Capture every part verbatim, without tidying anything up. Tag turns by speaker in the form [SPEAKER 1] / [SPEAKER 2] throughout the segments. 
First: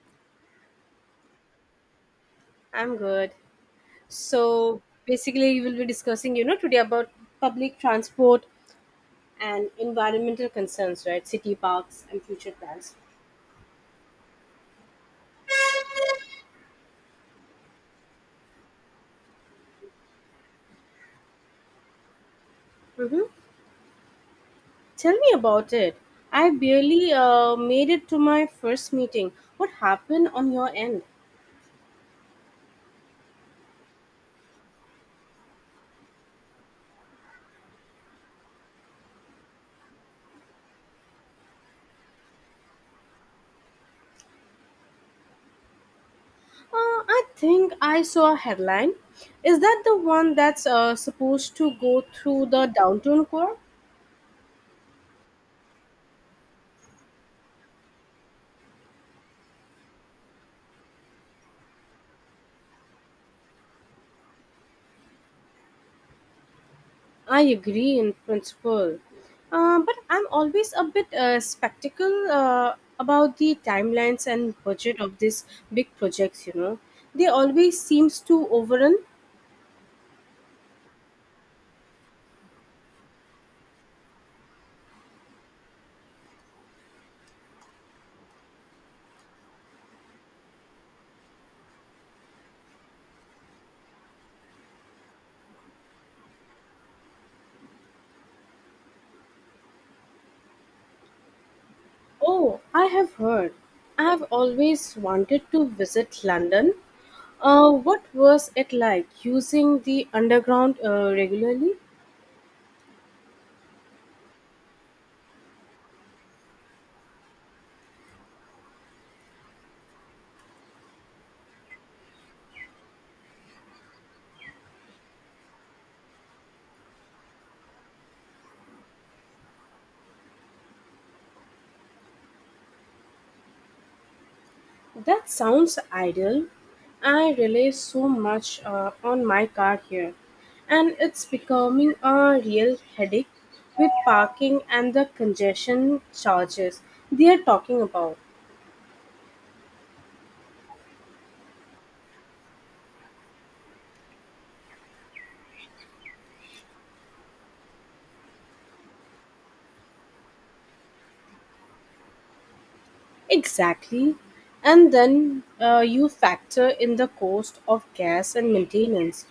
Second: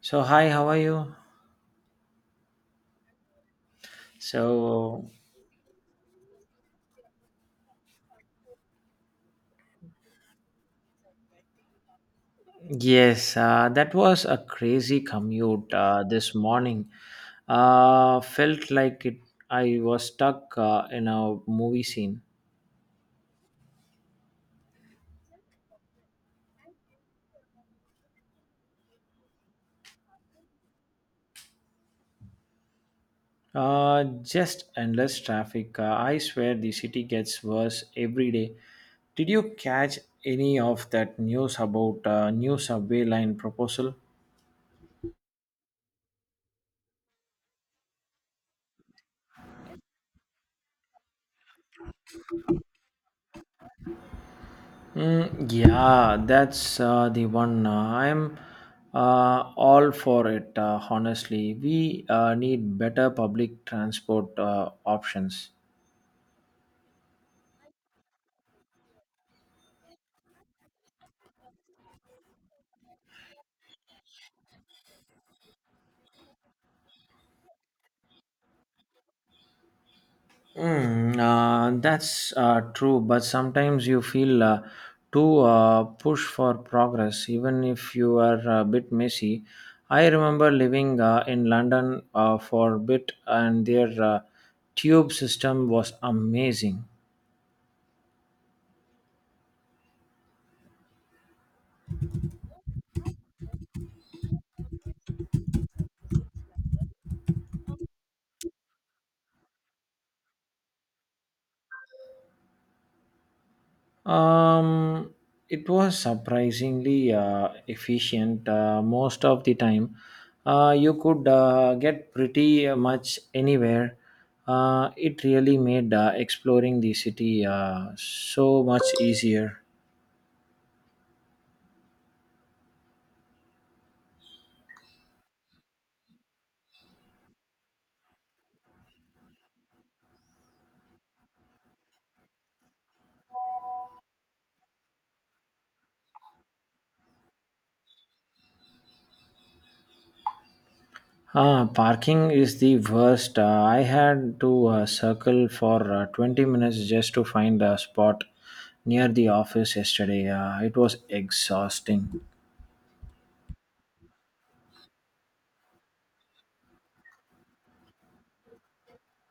[SPEAKER 1] So, hi, how are you?
[SPEAKER 2] I'm good. So
[SPEAKER 1] So,
[SPEAKER 2] basically, we will be discussing, you know, today about public transport and environmental concerns, right? City parks and future plans.
[SPEAKER 1] yes, uh, that was a crazy commute uh, this morning. Uh, felt like it, I was stuck uh, in a movie scene.
[SPEAKER 2] Mm-hmm. Tell me about it. I barely uh, made it to my first meeting. What happened on your end?
[SPEAKER 1] Uh, just endless traffic. Uh, I swear the city gets worse every day. Did you catch any of that news about uh, new subway line proposal?
[SPEAKER 2] Uh, I think I saw a headline. Is that the one that's uh, supposed to go through the downtown core?
[SPEAKER 1] Mm, yeah, that's uh, the one. Uh, I'm uh, all for it, uh, honestly. We uh, need better public transport uh, options.
[SPEAKER 2] I agree in principle, uh, but I'm always a bit uh, skeptical uh, about the timelines and budget of these big projects. You know, they always seems to overrun.
[SPEAKER 1] Mm, uh, that's uh, true, but sometimes you feel uh, too uh, push for progress, even if you are a bit messy. I remember living uh, in London uh, for a bit, and their uh, tube system was amazing.
[SPEAKER 2] Oh, I have heard. I have always wanted to visit London. Uh, what was it like using the underground uh, regularly?
[SPEAKER 1] Um, it was surprisingly uh, efficient uh, most of the time. Uh, you could uh, get pretty much anywhere. Uh, it really made uh, exploring the city uh, so much easier.
[SPEAKER 2] That sounds ideal. I rely so much uh, on my car here, and it's becoming a real headache with parking and the congestion charges they are talking about.
[SPEAKER 1] Ah, parking is the worst. Uh, I had to uh, circle for uh, twenty minutes just to find a spot near the office yesterday. Uh, it was exhausting.
[SPEAKER 2] Exactly. And then uh, you factor in the cost of gas and maintenance.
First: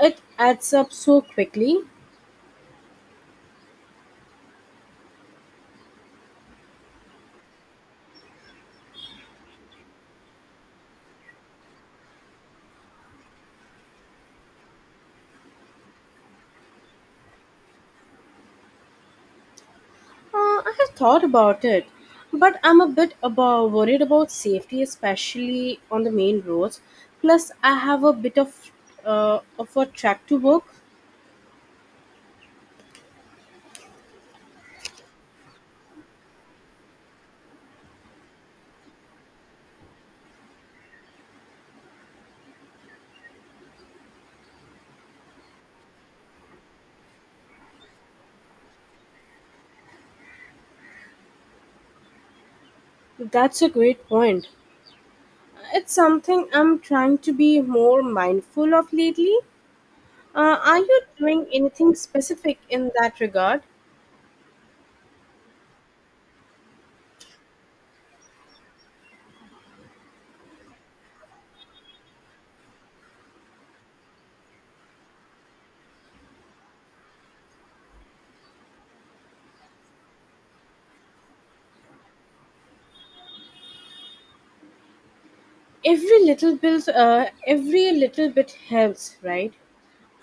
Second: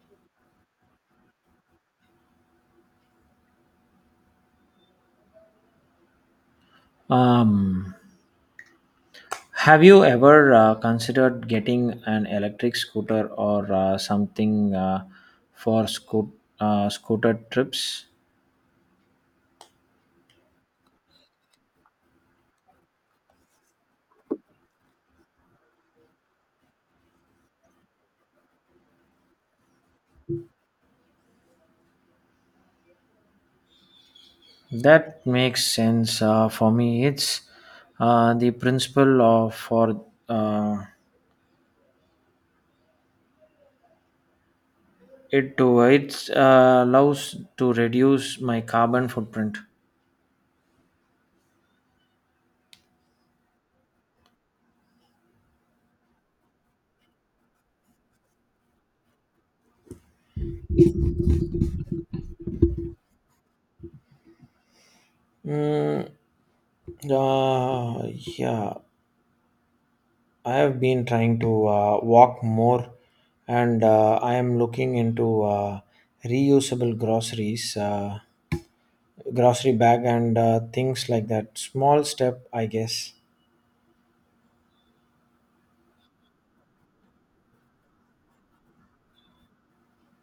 [SPEAKER 2] It adds up so quickly.
[SPEAKER 1] Um, Have you ever uh, considered getting an electric scooter or uh, something uh, for scoot, uh, scooter trips?
[SPEAKER 2] Uh, I have thought about it, but I'm a bit about worried about safety, especially on the main roads. Plus, I have a bit of uh, of a track to work.
[SPEAKER 1] That makes sense uh, for me. It's uh, the principle of for uh, it to it uh, allows to reduce my carbon footprint.
[SPEAKER 2] That's a great point. It's something I'm trying to be more mindful of lately. Uh, are you doing anything specific in that regard?
[SPEAKER 1] Mm, uh, yeah. I have been trying to uh, walk more, and uh, I am looking into uh, reusable groceries, uh, grocery bag, and uh, things like that. Small step, I guess.
[SPEAKER 2] Every little bit, uh, every little bit helps, right?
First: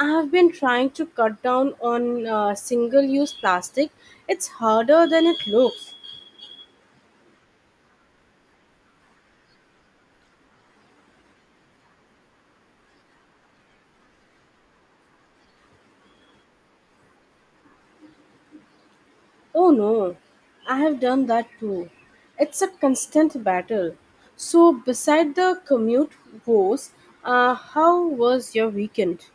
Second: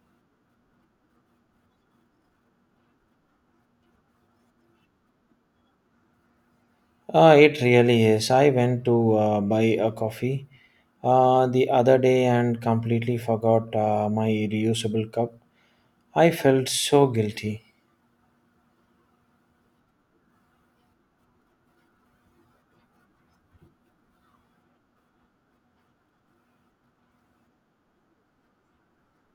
[SPEAKER 2] I've been trying to cut down on uh, single use plastic. It's harder than it looks.
[SPEAKER 1] Uh, it really is. I went to uh, buy a coffee uh, the other day and completely forgot uh, my reusable cup. I felt so guilty.
[SPEAKER 2] Oh no, I have done that too. It's a constant battle. So, beside the commute woes, uh, how was your weekend?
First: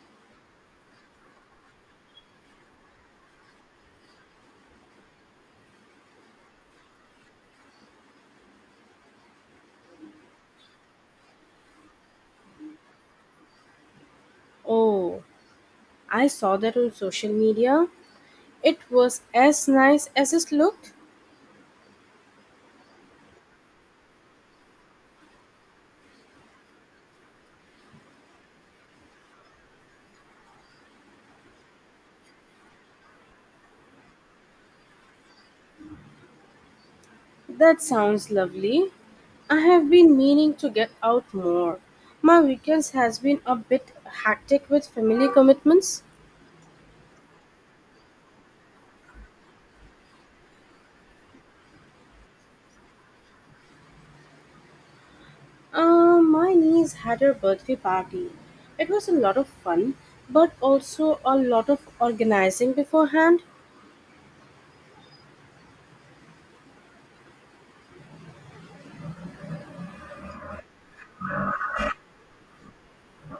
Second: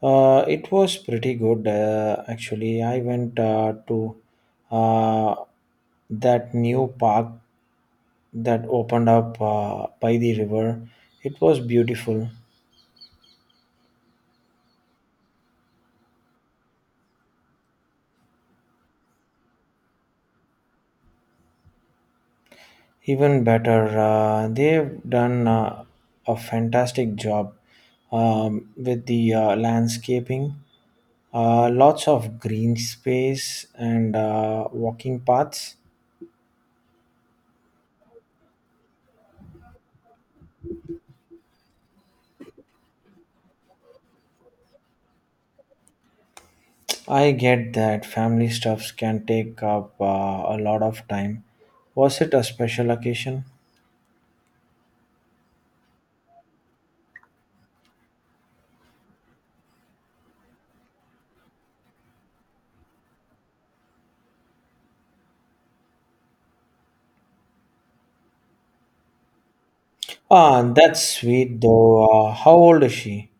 [SPEAKER 1] Uh, it was pretty good, uh, actually. I went uh, to uh, that new park that opened up uh, by the river. It was beautiful.
[SPEAKER 2] Oh, I saw that on social media. It was as nice as it looked.
[SPEAKER 1] Even better, uh, they've done uh, a fantastic job um, with the uh, landscaping. Uh, lots of green space and uh, walking paths.
[SPEAKER 2] That sounds lovely. I have been meaning to get out more. My weekends has been a bit hectic with family commitments.
[SPEAKER 1] I get that family stuffs can take up uh, a lot of time. Was it a special occasion?
[SPEAKER 2] Uh, my niece had her birthday party. It was a lot of fun, but also a lot of organizing beforehand.
[SPEAKER 1] Ah, that's sweet though. Uh, how old is she?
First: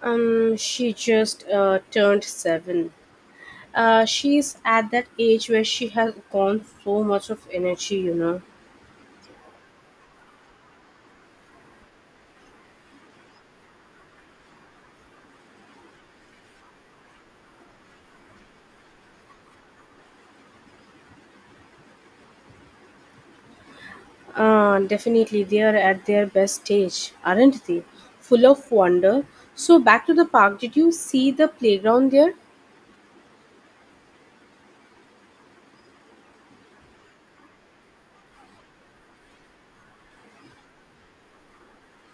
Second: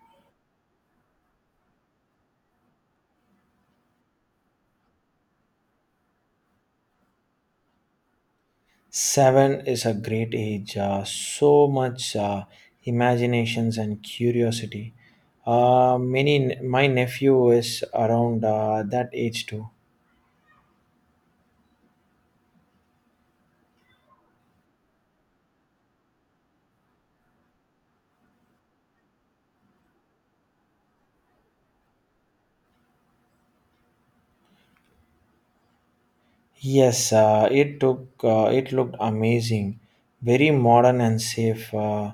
[SPEAKER 2] Um, she just uh, turned seven. Uh, she's at that age where she has gone so much of energy, you know.
[SPEAKER 1] Seven is a great age. Uh, so much uh, imaginations and curiosity. Uh, many, my nephew is around uh, that age too.
[SPEAKER 2] Uh, definitely, they are at their best stage, aren't they? Full of wonder. So, back to the park, did you see the playground there?
[SPEAKER 1] Yes, uh, it took. Uh, it looked amazing, very modern and safe. Uh,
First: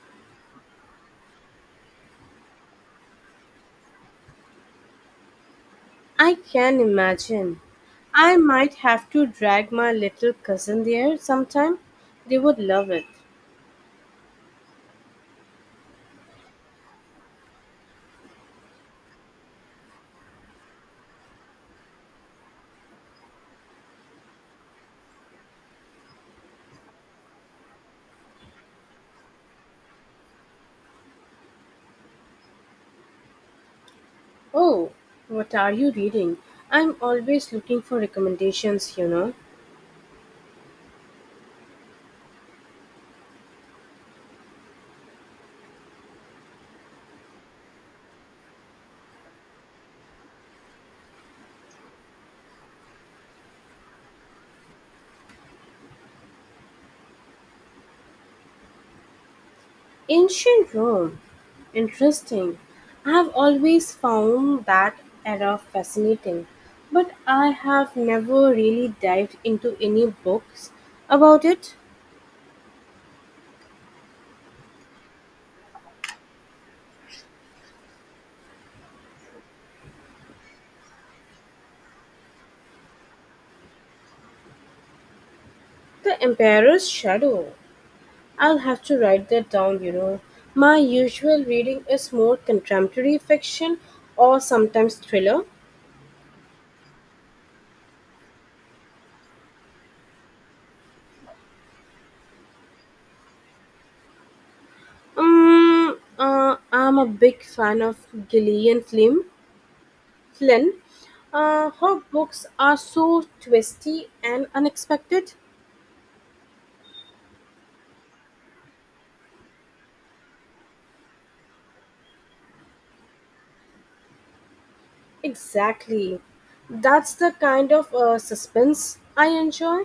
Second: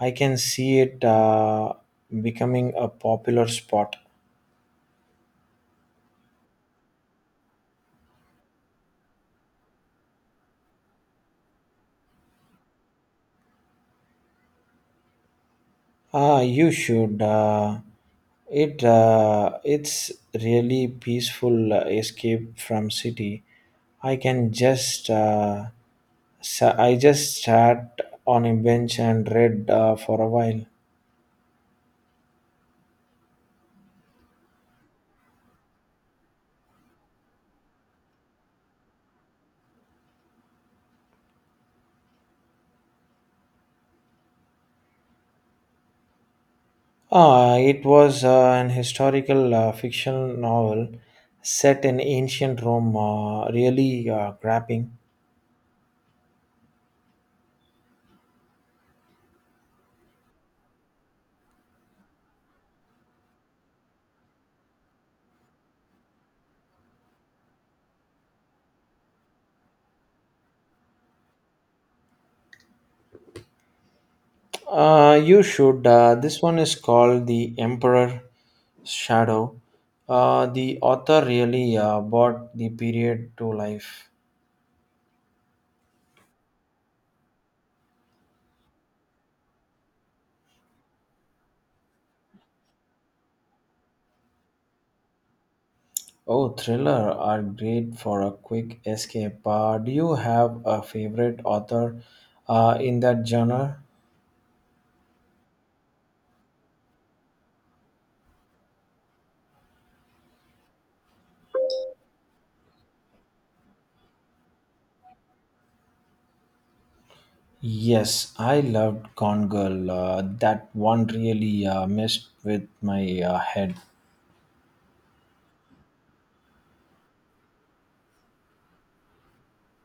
[SPEAKER 1] I can see it uh, becoming a popular spot.
[SPEAKER 2] I can imagine. I might have to drag my little cousin there sometime. They would love it.
[SPEAKER 1] Ah, you should. Uh, it uh, it's really peaceful uh, escape from city. I can just. Uh, sa- I just sat on a bench and read uh, for a while.
[SPEAKER 2] Oh, what are you reading? I'm always looking for recommendations, you know.
[SPEAKER 1] Ah, it was uh, an historical uh, fiction novel set in ancient Rome, uh, really uh, grabbing.
[SPEAKER 2] Ancient Rome. Interesting. I have always found that era fascinating, but I have never really dived into any books about it.
[SPEAKER 1] Uh, you should. Uh, this one is called The Emperor Shadow. Uh, the author really uh, brought the period to life.
[SPEAKER 2] The Emperor's Shadow. I'll have to write that down, you know. My usual reading is more contemporary fiction or sometimes thriller.
[SPEAKER 1] Oh, thriller are great for a quick escape. Uh, do you have a favorite author uh, in that genre?
[SPEAKER 2] Um, uh, I'm a big fan of Gillian Flynn. Flynn, uh, her books are so twisty and unexpected.
[SPEAKER 1] Yes, I loved Gone Girl. Uh, that one really uh, messed with my uh, head.
[SPEAKER 2] Exactly. That's the kind of uh, suspense I enjoy.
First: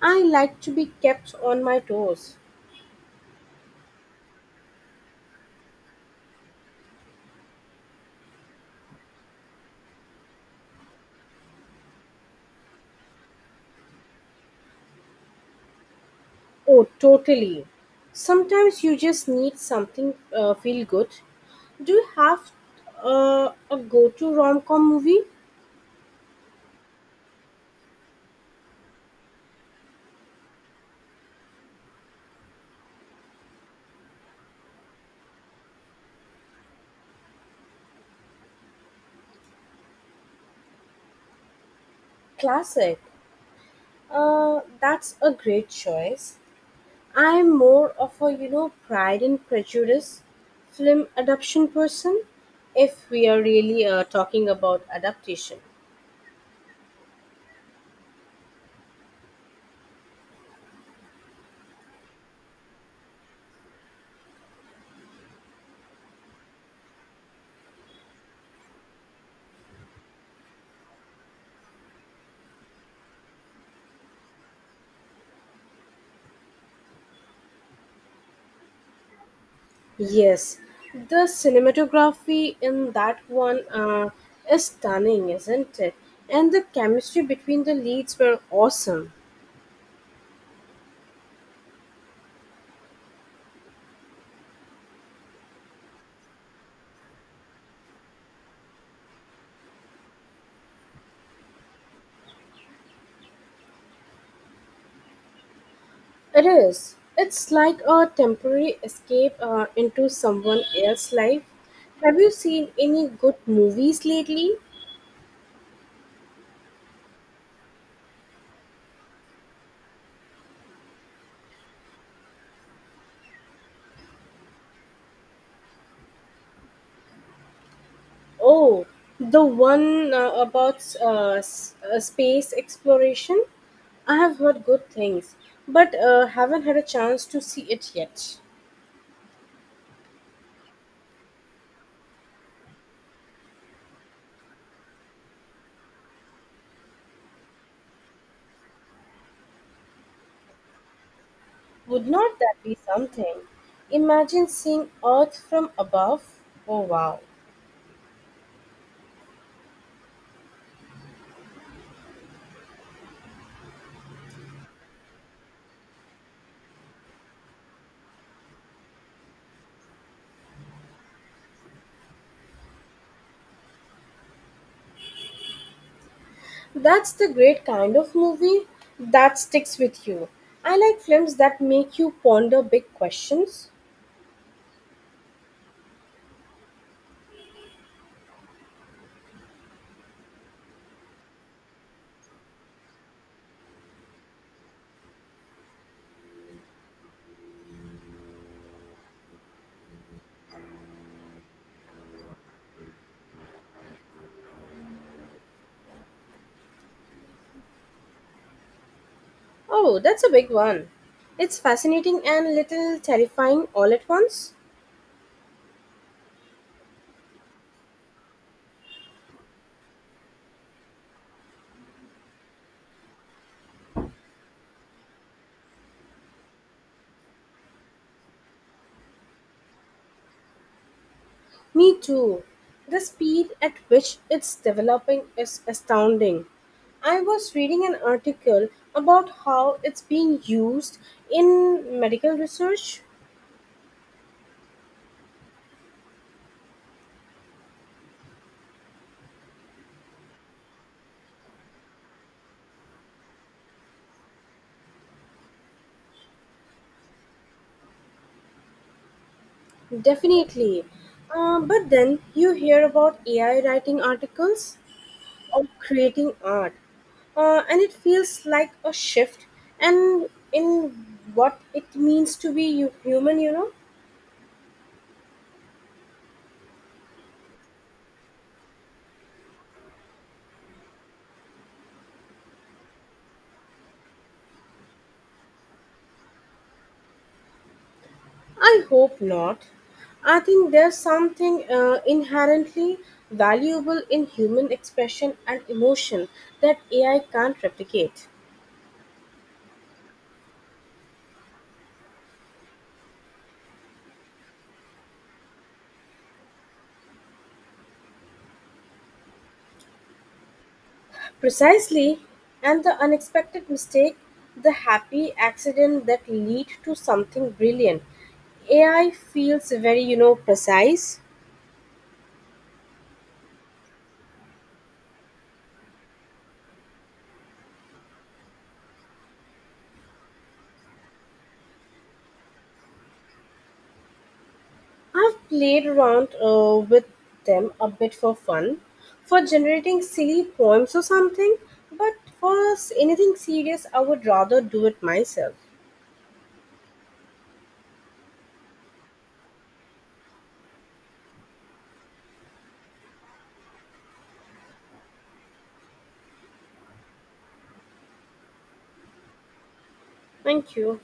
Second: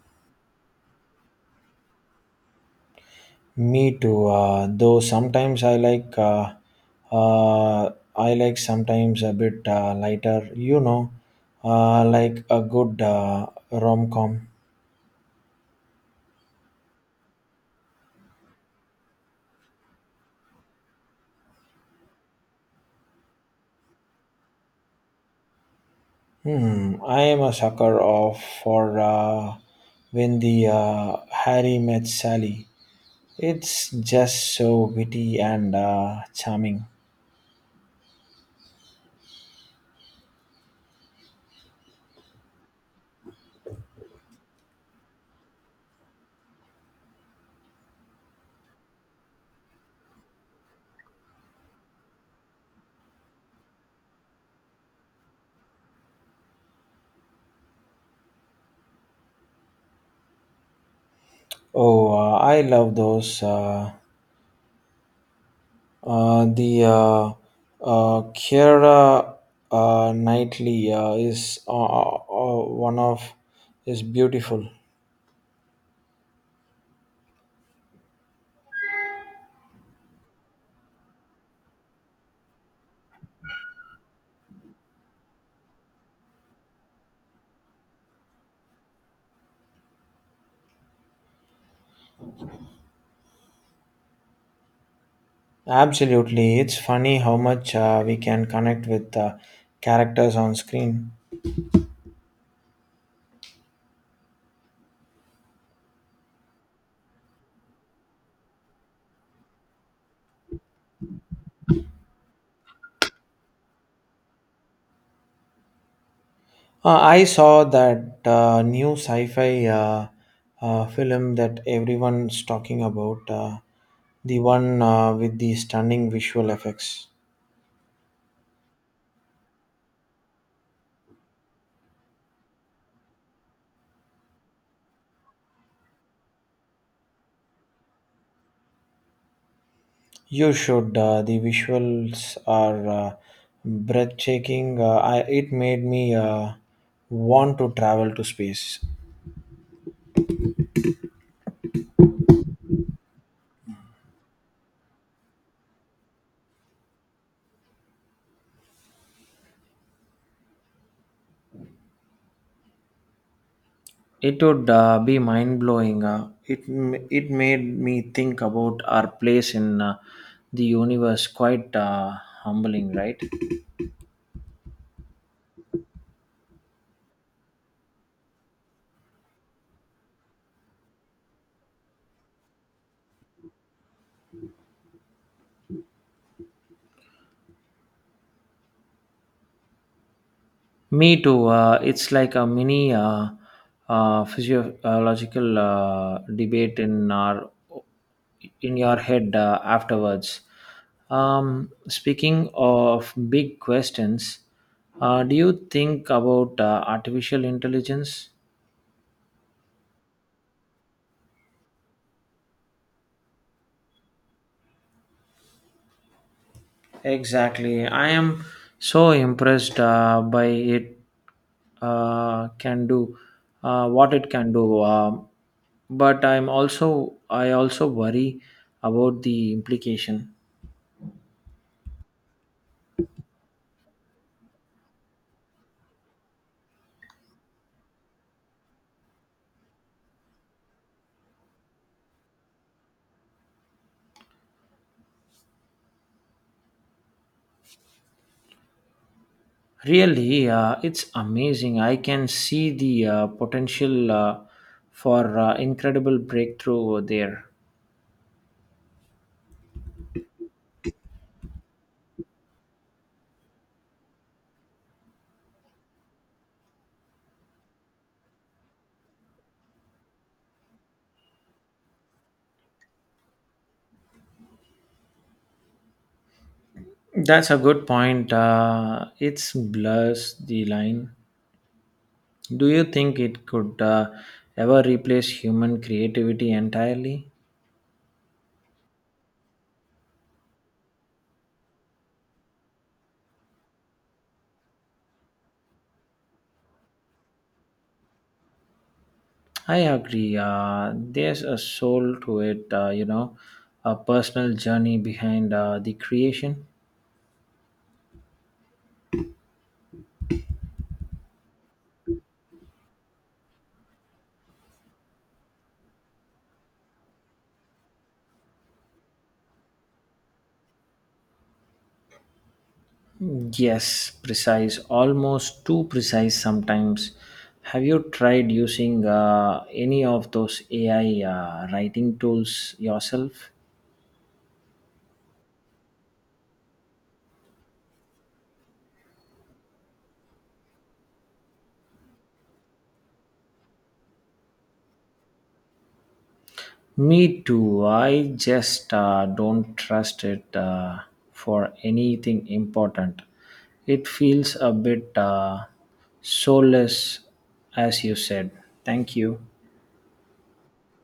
[SPEAKER 2] I like to be kept on my toes.
[SPEAKER 1] Me too. Uh, though sometimes I like, uh, uh, I like sometimes a bit uh, lighter. You know, uh, like a good uh, rom com.
[SPEAKER 2] Oh, totally. Sometimes you just need something uh, feel good. Do you have uh, a go to rom com movie?
[SPEAKER 1] Hmm. I am a sucker of for uh, when the uh, Harry met Sally. It's just so witty and uh, charming.
[SPEAKER 2] Classic. Uh, that's a great choice. I'm more of a, you know, Pride and Prejudice film adaptation person, if we are really uh, talking about adaptation.
[SPEAKER 1] Oh, uh, I love those. Uh, uh, the uh, uh, Kiera uh, Knightley uh, is uh, uh, uh, one of is beautiful.
[SPEAKER 2] Yes, the cinematography in that one uh, is stunning, isn't it? And the chemistry between the leads were awesome.
[SPEAKER 1] Absolutely, it's funny how much uh, we can connect with uh, characters on screen.
[SPEAKER 2] It is. It's like a temporary escape uh, into someone else's life. Have you seen any good movies lately?
[SPEAKER 1] Uh, I saw that uh, new sci-fi uh, uh, film that everyone's talking about. Uh, the one uh, with the stunning visual effects.
[SPEAKER 2] Oh, the one uh, about uh, s- uh, space exploration? I have heard good things, but uh, haven't had a chance to see it yet.
[SPEAKER 1] You should. Uh, the visuals are uh, breathtaking. Uh, I, it made me uh, want to travel to space.
[SPEAKER 2] Would not that be something? Imagine seeing Earth from above. Oh, wow.
[SPEAKER 1] It would uh, be mind blowing. Uh, it m- it made me think about our place in uh, the universe. Quite uh, humbling, right?
[SPEAKER 2] That's the great kind of movie that sticks with you. I like films that make you ponder big questions.
[SPEAKER 1] Me too. Uh, it's like a mini uh, uh, physiological uh, debate in our in your head uh, afterwards. Um, speaking of big questions, uh, do you think about uh, artificial intelligence?
[SPEAKER 2] Oh, that's a big one. It's fascinating and little terrifying all at once.
[SPEAKER 1] Exactly. I am so impressed uh, by it uh, can do, uh, what it can do. Um but I'm also I also worry about the implication.
[SPEAKER 2] Me too. The speed at which it's developing is astounding. I was reading an article about how it's being used in medical research.
[SPEAKER 1] Really, uh, it's amazing. I can see the uh, potential uh, for uh, incredible breakthrough there.
[SPEAKER 2] Definitely. Uh, but then you hear about A I writing articles or creating art, uh, and it feels like a shift and in what it means to be hu- human, you know?
[SPEAKER 1] That's a good point. Uh, it's blurs the line. Do you think it could uh, ever replace human creativity entirely?
[SPEAKER 2] I hope not. I think there's something uh, inherently valuable in human expression and emotion that A I can't replicate.
[SPEAKER 1] I agree. Uh, there's a soul to it, uh, you know, a personal journey behind uh, the creation.
[SPEAKER 2] Precisely, and the unexpected mistake, the happy accident that lead to something brilliant. A I feels very, you know, precise.
[SPEAKER 1] Yes, precise, almost too precise sometimes. Have you tried using uh, any of those A I uh, writing tools yourself?
[SPEAKER 2] I've played around uh, with them a bit for fun, for generating silly poems or something, but for s- anything serious, I would rather do it myself.
[SPEAKER 1] Me too. I just uh, don't trust it uh, for anything important. It feels a bit uh, soulless, as you said. Thank you.
[SPEAKER 2] Thank you.